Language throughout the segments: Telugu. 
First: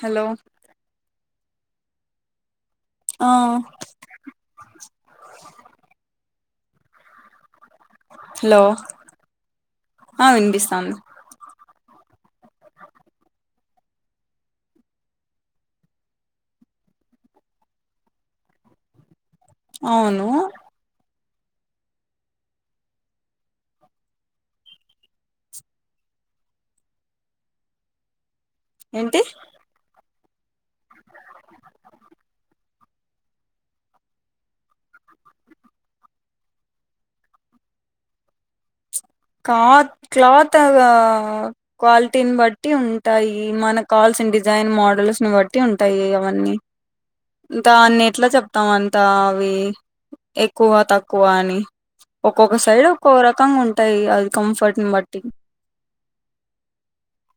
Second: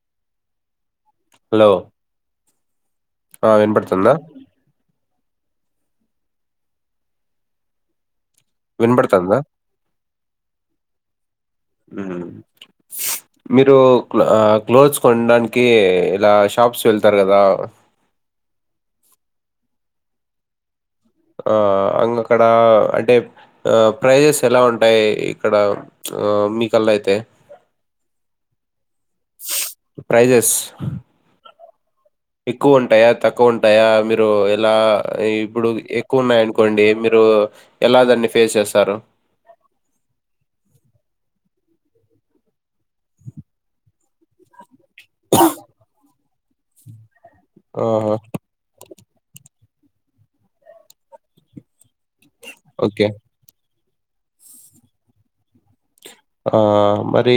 హలో హలో ఆ వినపడుతుందా హలో వినపడుతుందా ఆ వినిపిస్తాంది మ్మ్ మీరు క్లోత్స్ కొనడానికి ఇలా షాప్స్ వెళ్తారు కదా అవును ఆ అంగక్కడ అంటే ఆ ప్రైజెస్ ఎలా ఉంటాయి ఇక్కడ ప్చ్ ఆ మీకల్లయితే ఏంటి ప్రైజెస్ ఎక్కువ ఉంటాయా తక్కువ ఉంటాయా మీరు ఎలా ఇప్పుడు ఎక్కువ ఉన్నాయ అనుకోండి మీరు ఒ ఎలా దాన్ని ఫేస్ చేస్తారు కార్ క్లాత్ ఆ క్వాలిటీని బట్టి ఉంటాయి మనక్ కాల్స్ డిజైన్ మోడల్స్ ని బట్టి ఉంటాయి అవన్నీ దాన్ని ఆహా ఎట్ల చెప్తాం అంత అవి ఎక్కువ తక్కువ అని ఒక్కొక్క సైడ్ ఓకే ఒక్కొ రకంగా ఉంటాయి అది కంఫర్ట్ని బట్టి ఆ మరి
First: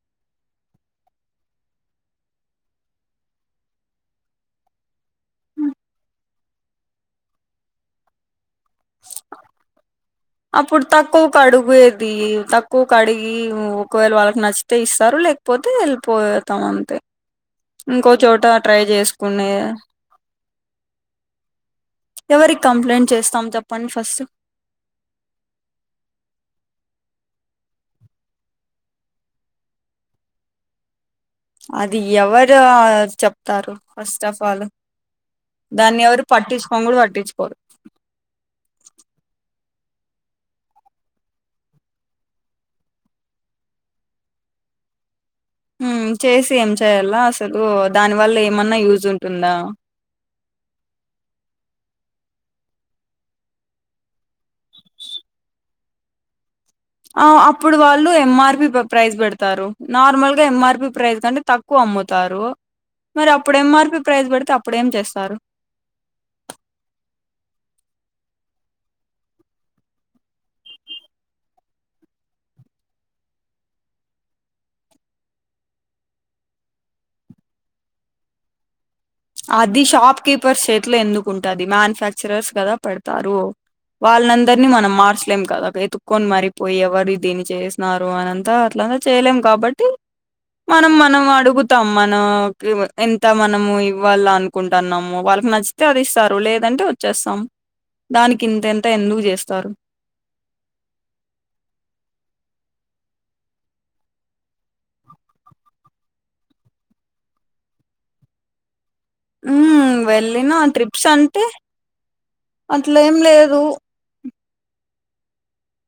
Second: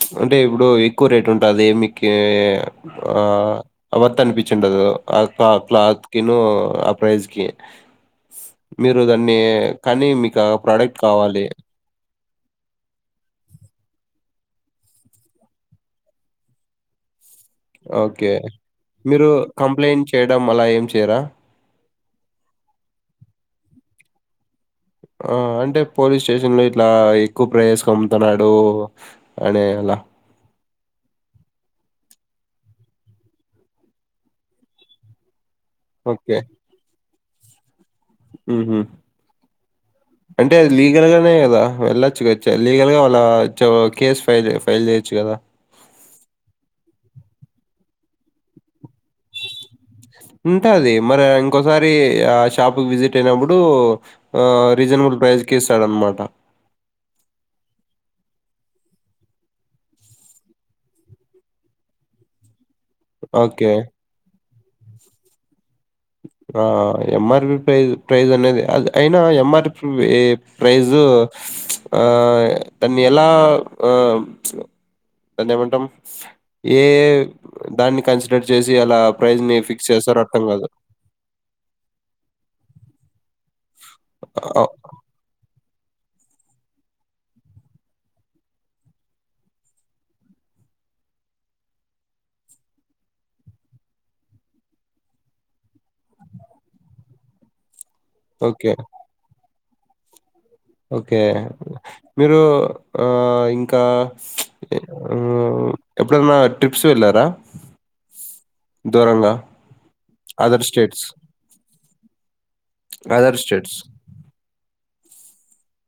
ప్చ్ అంటే ఇప్పుడు ఎక్కువ రేట్ ఉంటుది మికి ఆ వర్త్ అనిపిచుండదు ఆ క్లాత్ కిను ఆ ప్రైజ్ కి మీరు దాన్ని కానీ మీకు ఆ అప్పుడు ప్రోడక్ట్ తక్కువకు కావాలి అడుగేది తక్కువ కడిగి ఒకవేళ వాళ్ళకి నచ్చితే ఇస్తారు లేకపోతే వెళ్ళిపోతాం అంతే ఇంకో ఓకే చోట ట్రై మీరు చేసుకునే కంప్లైంట్ చేయడం అలా ఏం చేయరా ఎవరికి కంప్లైంట్ చేస్తాం చెప్పండి ఫస్ట్ ఆ అంటే పోలీస్ స్టేషన్ లో ఇట్లా ఎక్కువ ప్రవస్ పమ్ముతున్నాడు అనే అ అది ఎవరు చెప్తారు ఫస్ట్ ఆఫ్ ఆల్ దాన్ని ఎవరు ఓకే పట్టించుకోని కూడా పట్టించుకోరు ఉహు అంటే అది లీగల్ గానే కదా వెళ్ళొచ్చుద లీగల్ గా వాళ్ళ కేసు ఫైల్ ఫైల్ చేయొచ్చు కదా చేసి ఏం చేయాలా అసలు దానివల్ల ఏమన్నా యూజ్ ఉంటుందా ఉంటాది మరి ఇంకోసారి ఆ షాప్ క విజిట్ అయినప్పుడు ఆ రీజనబు ప్రైస్కి ఇస్తాడనమాట అప్పుడు వాళ్ళు ఎంఆర్పి ప్రైస్ పెడతారు నార్మల్ గా ఎంఆర్పి ప్రైస్ కంటే తక్కువ అమ్ముతారు మరి అప్పుడు ఓకే. ఎమ్మార్పీ ప్రైస్ పెడితే అప్పుడేం చేస్తారు ఆ ఎంఆర్పి ప్రై ప్రైజ్ అనేది అది అయినా ఎంఆర్పి ప్రైజు ఆ దాన్ని ఎలా ఆ దాన్ని ఏమంటాం ఏ దాన్ని కన్సిడర్ చేసి అలా ప్రైజ్‌ని అది ఫిక్స్ చేస్తారో అర్థం షాప్కీపర్ కాదు. షేట్లో ఎందు ఉంటది మ్యానుఫాక్చరర్స్ కదా పెడతారు అ వాళ్ళందరినీ మనం మార్చలేం కదా వెతుక్కొని మరిపోయి ఎవరు దీన్ని చేసినారు అనంతా అట్లంతా చేయలేం కాబట్టి మనం మనం అడుగుతాం మనం ఎంత మనము వాళ్ళ అనుకుంటున్నాము వాళ్ళకి నచ్చితే అది ఇస్తారు లేదంటే వచ్చేస్తాం దానికి ఓకే. ఇంతెంత ఎందుకు చేస్తారు ఓకే మీరు ఆ ఇంకా ఎప్పుడన్నా ట్రిప్స్ వెళ్ళారా హ వెళ్ళిన అదర్ స్టేట్స్? ట్రిప్స్ అంటే అట్లేం అదర్ లేదు స్టేట్స్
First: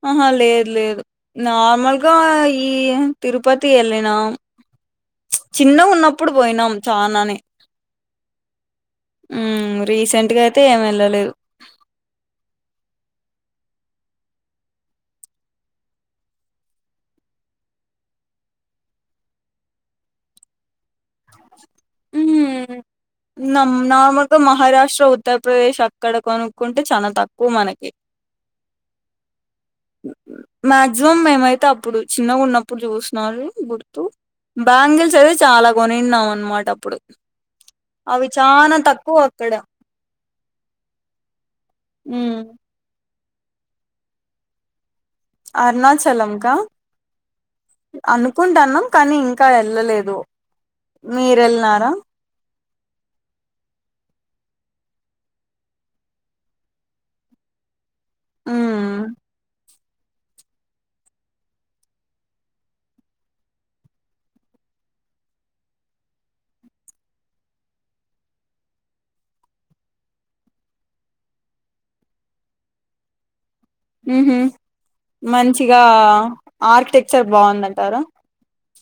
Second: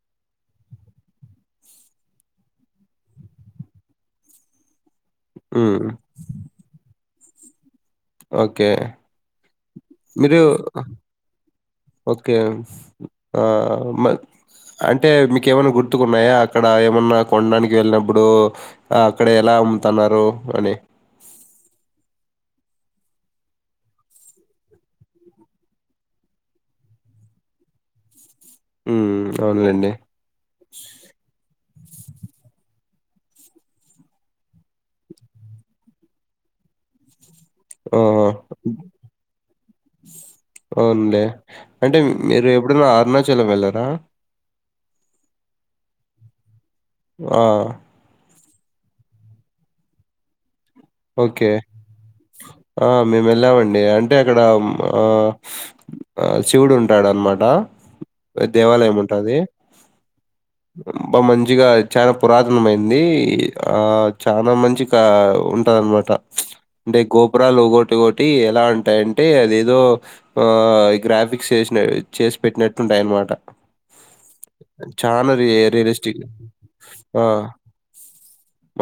ఆహా లేదు లేదు నార్మల్గా ఈ తిరుపతి వెళ్ళినా హ్మ్. చిన్నగా ఉన్నప్పుడు పోయినాం చానానే ఓకే ఉమ్ రీసెంట్ మీరు గా అయితే ఏం వెళ్ళలేదు ఓకే ఆ అంటే మీకు ఏమన్నా గుర్తుకున్నాయా అక్కడ ఏమన్నా కొండానికి వెళ్ళినప్పుడు అక్కడ ఎలా అమ్ముతున్నారు అని ఊ నమ్ నార్మల్గా మహారాష్ట్ర ఉత్తరప్రదేశ్ అక్కడ కొనుక్కుంటే చాలా తక్కువ మనకి హ్మ్. అవునులెండి. మా జూమ్ మేమైతే ఇప్పుడు చిన్నగా ఉన్నప్పుడు చూస్తున్నారు గుర్తు బ్యాంగిల్స్ అయితే చాలా కొని తిన్నాం అనమాట అప్పుడు ఆహా! అవి చాలా తక్కువ అక్కడ అవునులే అంటే ఉమ్ మీరు ఎప్పుడన్నా అరుణాచలం వెళ్ళారా అరుణాచలం కా ఆ కుంటన్నం కానీ ఇంకా వెళ్ళలేదు మీరు ఓకే. ఎల్లిన్నారా ఆ మేము వెళ్ళామండి అంటే అక్కడ శివుడు ఉంటాడు అనమాట దేవాలయం ఉమ్ ఉంటది బా మంచిగా చాలా పురాతన మయింది ఆ చానా మంచిగా ఉ అనమాట అంటే గోపురాలు ఒకటి ఒకటి ఎలా ఉంటాయంటే అదేదో ఆ గ్రాఫిక్స్ చేసి పెట్టినట్లుంటాయి అన్నమాట ఉహు మంచిగా రియలిస్టిక్ ఆ! ఆర్కిటెక్చర్ బాగుందంటార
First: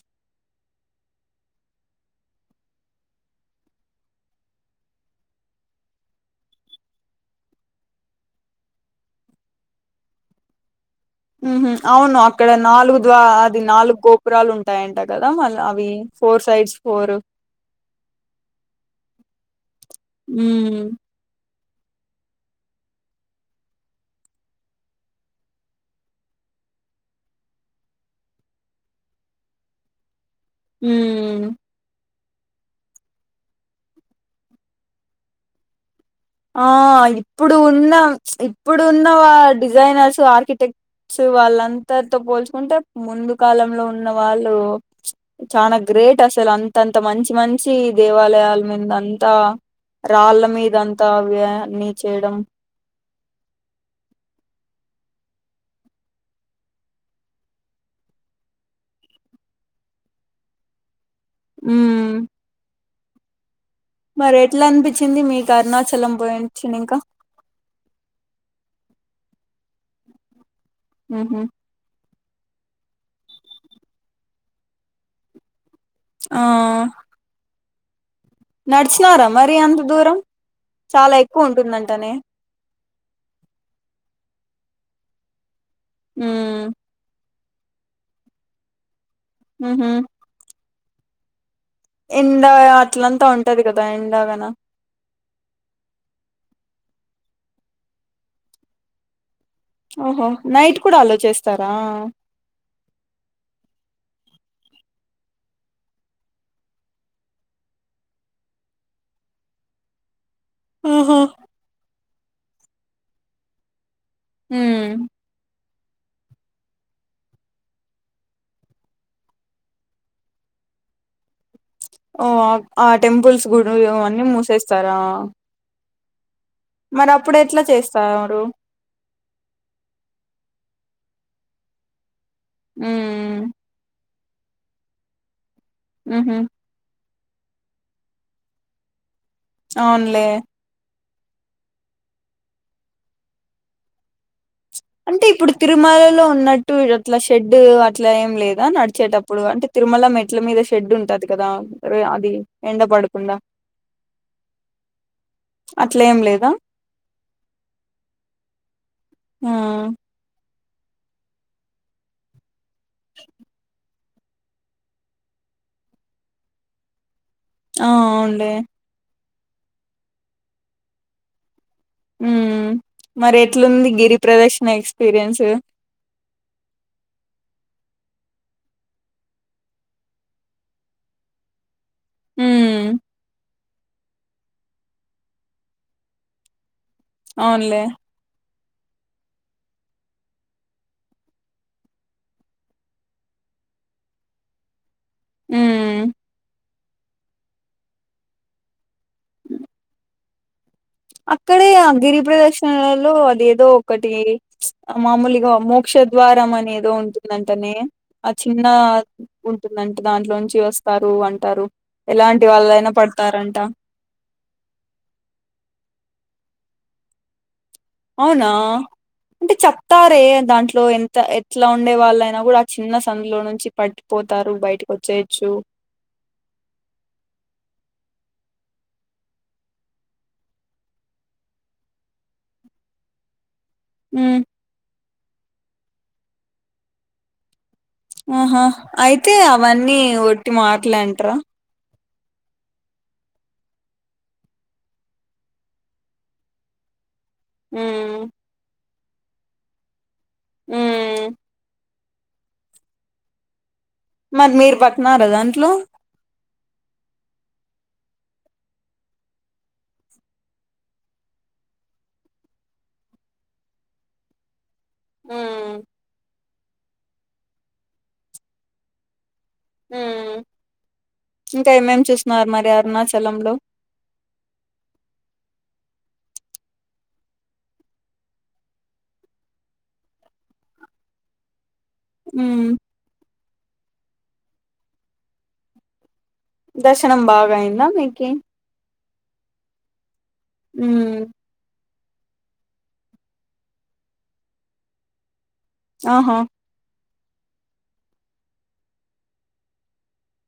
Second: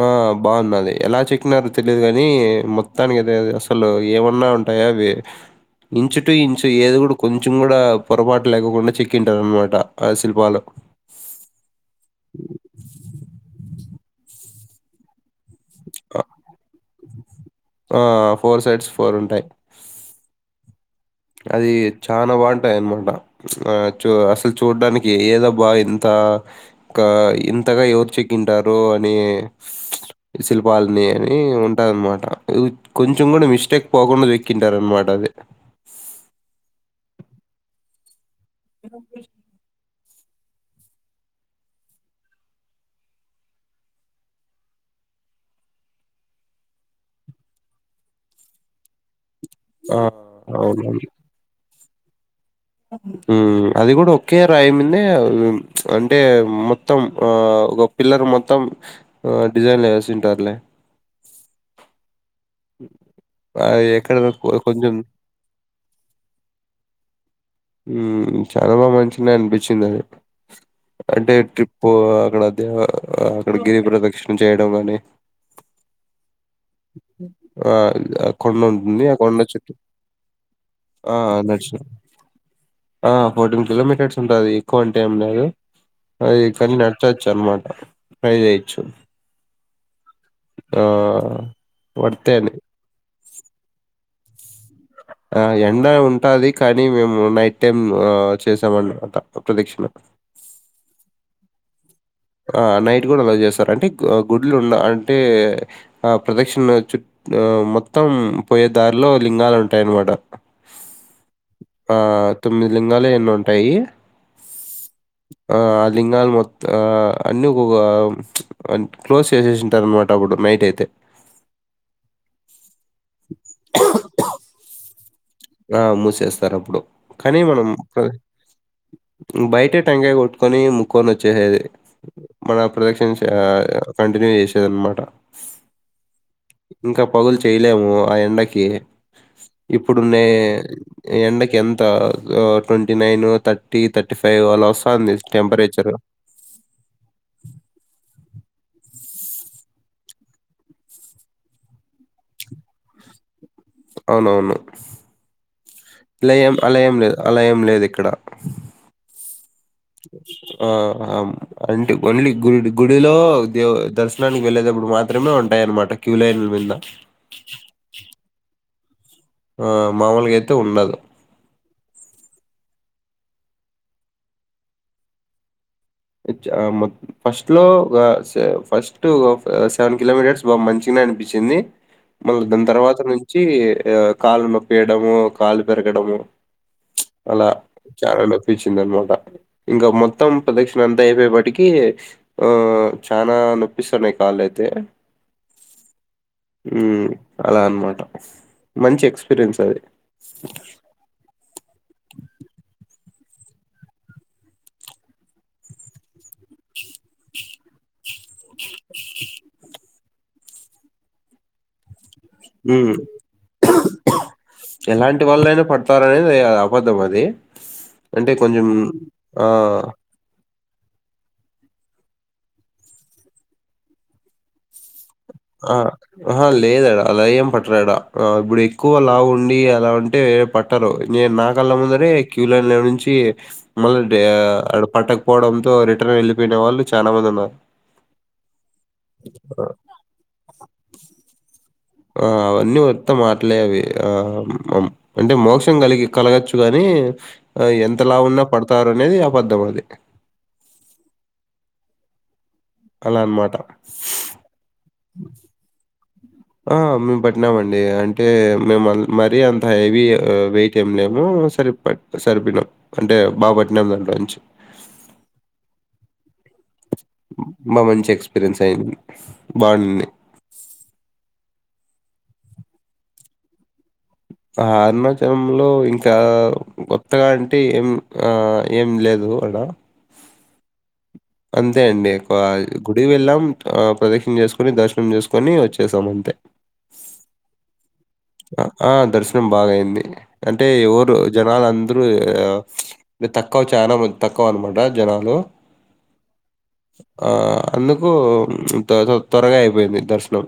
ఆ బాగుందది ఎలా చె చెక్కినరు తెలియదు కాని మొత్తానికి అద అసలు ఏమన్నా ఉంటాయా అవి ఇంచు టు ఇంచు ఏది కూడా కొంచెం కూడా పొరపాటు లేకుండా చెక్కింటారు అనమాట ఆ శిల్పాలు అవును అక్కడ నాలుగు ద్వ అది నాలుగు గోపురాలు ఉంటాయంట కదా మళ్ళ అవి ఫోర్ సైడ్స్ ఫోర్ ఆ ఫోర్ సైడ్స్ ఫోర్ ఉంటాయి ఉమ్ అది చాలా బాగుంటాయి అన్నమాట చూ అసలు చూడ్డానికి ఏదబ్బ ఇంత ఇకా ఇంతగా ఎవరు చెకుంటారు అనీ శిల్పాలని అని ఉమ్ ఉంటదన్నమాట కొంచెం కూడా మిస్టేక్ పోకుండా చక్కింటారు అనమాట అది ఆ ఇప్పుడు ఉన్న ఇప్పుడున్న వా డిజైనర్స్ ఆర్కిటెక్ట్స్ వాళ్ళంతరితో పోల్చుకుంటే ముందు కాలంలో ఉన్న వాళ్ళు చానా గ్రేట్ అసలు అంతంత మంచి మంచి దేవాలయాల మీంద అంత ఆ ంత రాళ్ళ మీదంతా అవునండి. నీ చేయడం అది కూడా ఒకే రాయి మీదనే అంటే మొత్తం ఆ పిల్లర్ మొత్తం డిజైన్లు వేసింటారులే ఉమ్ అ మరి ఎట్లా అనిపించింది మీకు అరుణాచలం పోయించినింకా చాలా బాగా మంచిగనే అనిపించింది అది అంటే ఉహు ట్రిప్పు అక్కడ ధ అక్కడ గిరి ప్రదక్షిణ చేయడం కాని ఆ ఆ ఆ కొండ ఉంటుంది ఆ నడిచినారా కొండ మరి చుట్టు అంత దూరం చాలా ఆ ఎక్కువ దర్శనం ఉంటుందంటనే ఆ ఫోర్టీన్ కిలోమీటర్స్ ఉంటది ఎక్కువ అంటే ఏం లేదు అది ఉమ్ కాని నడచవచ్చు అనమాట ట్రై చేయొచ్చు ఉహు ఆ వర్తే ఎండా అది అట్లంతా ఉంటది కదా ఎండాగాన ఆ ఎండ ఉంటది కానీ మేము నైట్ టైమ్ చేసామ అన్నమాట ఓహో నైట్ కూడా అలో చేస్తారా ఆ నైట్ కూడా అలా చేస్తారు అంటే గుడ్లు ఉన్న అంటే ఆ ప్రదక్షిణ చు ఆ మొత్తం పోయే దారిలో లింగాలు ఉంటాయన్నమాట ఓహో ఆ తొమ్మిది లింగాలు ఎన్న ఉంటాయి హుమ్ లింగాల్ మొత్త ఆ అన్నీ ఒకొక క్లోజ్ చేసేసింటారు అనమాట అప్పుడు నైట్ అయితే ఓ ఆ టెంపుల్స్ గుడులు అన్నీ మూసేస్తారా ఆ మూసేస్తా ర్ అప్పుడు మరి అప్పుడు కానీ ఎట్లా మనం చేస్తారు బయట టంకాయ కొట్టుకొని కొని వచ్చేసేది మన ప్రదక్షిణ ఉమ్ కంటిన్యూ చేసేది అనమాట ఉహు పగులు చేయలేము ఆ ఎండకి ఇప్పుడు నే అవునులే ఎండకి ఎంత twenty nine thirty thirty five అలా వస్తాంది అంటే ఇప్పుడు టెంపరేచరు. తిరుమలలో ఉన్నట్టు అట్లా షెడ్ అట్లా ఏం లే ద నడిచేటప్పుడు అంటే తిరుమల మెట్ల మీద షెడ్ ఉంటది కదా రే అది ఎండ పడకుండా అవునవును అట్లా ఏం లేదా లయం అల ఏం అల ఏం లేదు ఇక్కడ ఆ ఆ అంటి ఒన్లీ గుడి గుడిలో దే దర్శ్ నానికి వెళ్ళేటప్పుడు మాత్రమే ఉంటాయి అన్నమాట క్యూలైన్ల మింద ఆ అవుండే ఆ మామూలుగా అయితే ఉండదు ఉమ్ మరి ఎట్లుంది గిరి ప్రదర్క్షిణ ఎక్స్పీరియన్స్ ఫస్ట్ లో ఫస్ట్ సెవెన్ కిలోమీటర్స్ బా మంచిగా అనిపిచింది మళ్ళీ దాని ఉమ్ తర్వాత నుంచి ఆ కాలు నొప్పియడము కాలు పెరగడము అలా అవునులే చాలా నప్పిచింది అనమాట ఇంక మొత్తం ప్రదక్షి అంత అయిపోయే బాటికి ఆ చానా నొప్పిస్తున్నాయి కాళ్ళైతే ఉమ్ మ్మ్ అలా అనమాట మంచి ఎక్స్పీరియన్స్ అది అక్కడే ఆ గిరి ప్రదక్షిణలలో అది ఏదో ఒకటి మామూలుగా మోక్ష ద్వారం అనేదో ఉంటుందంటనే ఆ చిన్న ఉంటుందంట దాంట్లోంచి వస్తారు అంటారు ఎలాంటి వాళ్ళైనా మ్మ్ పడతారంట ఎలాంటి వాళ్ళైనా పడతారే అబద్దమది అవునా అంటే చెప్తారే దాంట్లో ఎట్లా ఉండే వాళ్ళైనా గూడా చిన్న సందులో నుంచి పట్టిపోతారు బయటకి వచ్చే ఆ అహ లేదాడ అలా ఏం పట్రాడా ఇబుడు ఎక్కువ లావుండి అలా ఉంటే పట్టరు నే నా కళ్ళ ముందరే క్యూ లైన్లో నుంచి మళ్ళ ఉమ్ ఆడ పట్టకపోవడంతో రిటర్న్ వెళ్ళిపోయిన వాళ్ళు చానా మంది ఉన్నారు ఆహా అయితే అవన్నీ ఒట్టి మాట్లెంటరా ఆ అవన్నీ వుత్త మాట్లే అవి ఆ అంటే మోక్షం కలిగి కలగొచ్చు గాని ఎంత లావున్నా పడతారు అనేది అబద్ధం అది మ్మ్ అలా అన్మాట మరి మీరు పట్టినారా దాంట్లో ఆ మేము పట్టినామండి అంటే మేము మరీ అంత హెవీ వెయిట్ ఏం లేము సరిపొయ్ సరిపొయినమ్ అంటే బా పట్టినాము దాంలోంచి బా మంచి ఎక్స్పీరియన్స్ అయింది బావునింది ఇంకా ఏమేమి చూస్నారు మరి అరుణాచలంలో అరుణాచలంలో ఇంకా కొత్తగా అంటే ఏం ఆ ఏం లేదు గు అడ అంతే అండి ఎక్కువ గుడి వెళ్ళాం ఆ ప్రదక్షిణ చేసుకొని దర్శనం చేసుకొని వచ్చేసాం అంతే దర్శనం బాగ అయిందా మీ ఆ దర్శనం బాగైంది అంటే ఎవరు జనాలంద్ తక్కువ చానామంద్ తకువ్ అన్మాట జనాలు ఆహా ఆ అందుకు త్వరగా అయిపోయింది దర్శనం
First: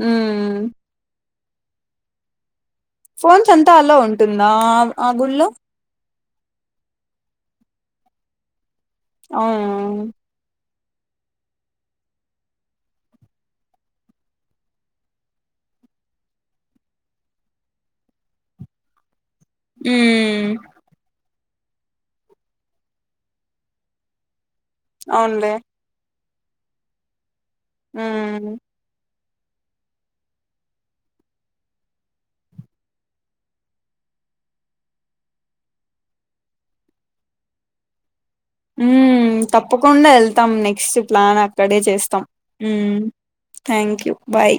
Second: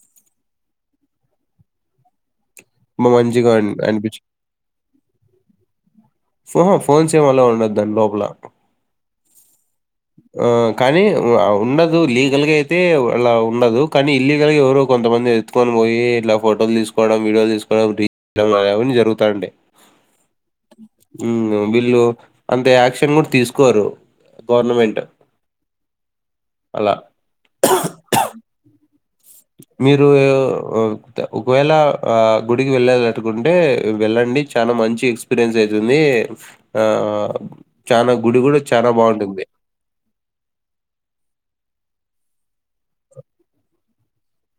మ్మ్ మ ఫోన్స్ మంచిగా అన్ అంతా అలో అనిపిచ్చి ఉంటుందా ఆ గుళ్ళో ఫోన్స్ ఏమలో ఉండదు దాని లోపల అవున ఆహ్, కానీ ఉండదు లీగల్ గా అయితే అలా ఉండదు కానీ ఇల్లీగల్ గా ఎవరో కొంతమంది ఎత్తుకోని పొయ్యి ఇట్లా ఫోటోలు తీసుకోవడం వీడియోలు తీసుకోవడం రీ అవని జరుగుతాంటయి మ్మ్ వీళ్ళు అంత యాక్షన్ గుడ తీసుకోరు గవర్నమెంట్ అలా ఉమ్ మీరు ఒకవేళ ఆ గుడికి వెళ్ళాలట్టుకుంటే వెళ్ళం మీకు చాలా మంచి ఎక్స్పీరియన్స్ అయితుంది చాలా మ్మ్ తప్పకుండా వెళ్తాం నెక్స్ట్ ప్లాన్ అక్కడే చేస్తాం మ్మ్ థ్యాంక్ యూ బాయ్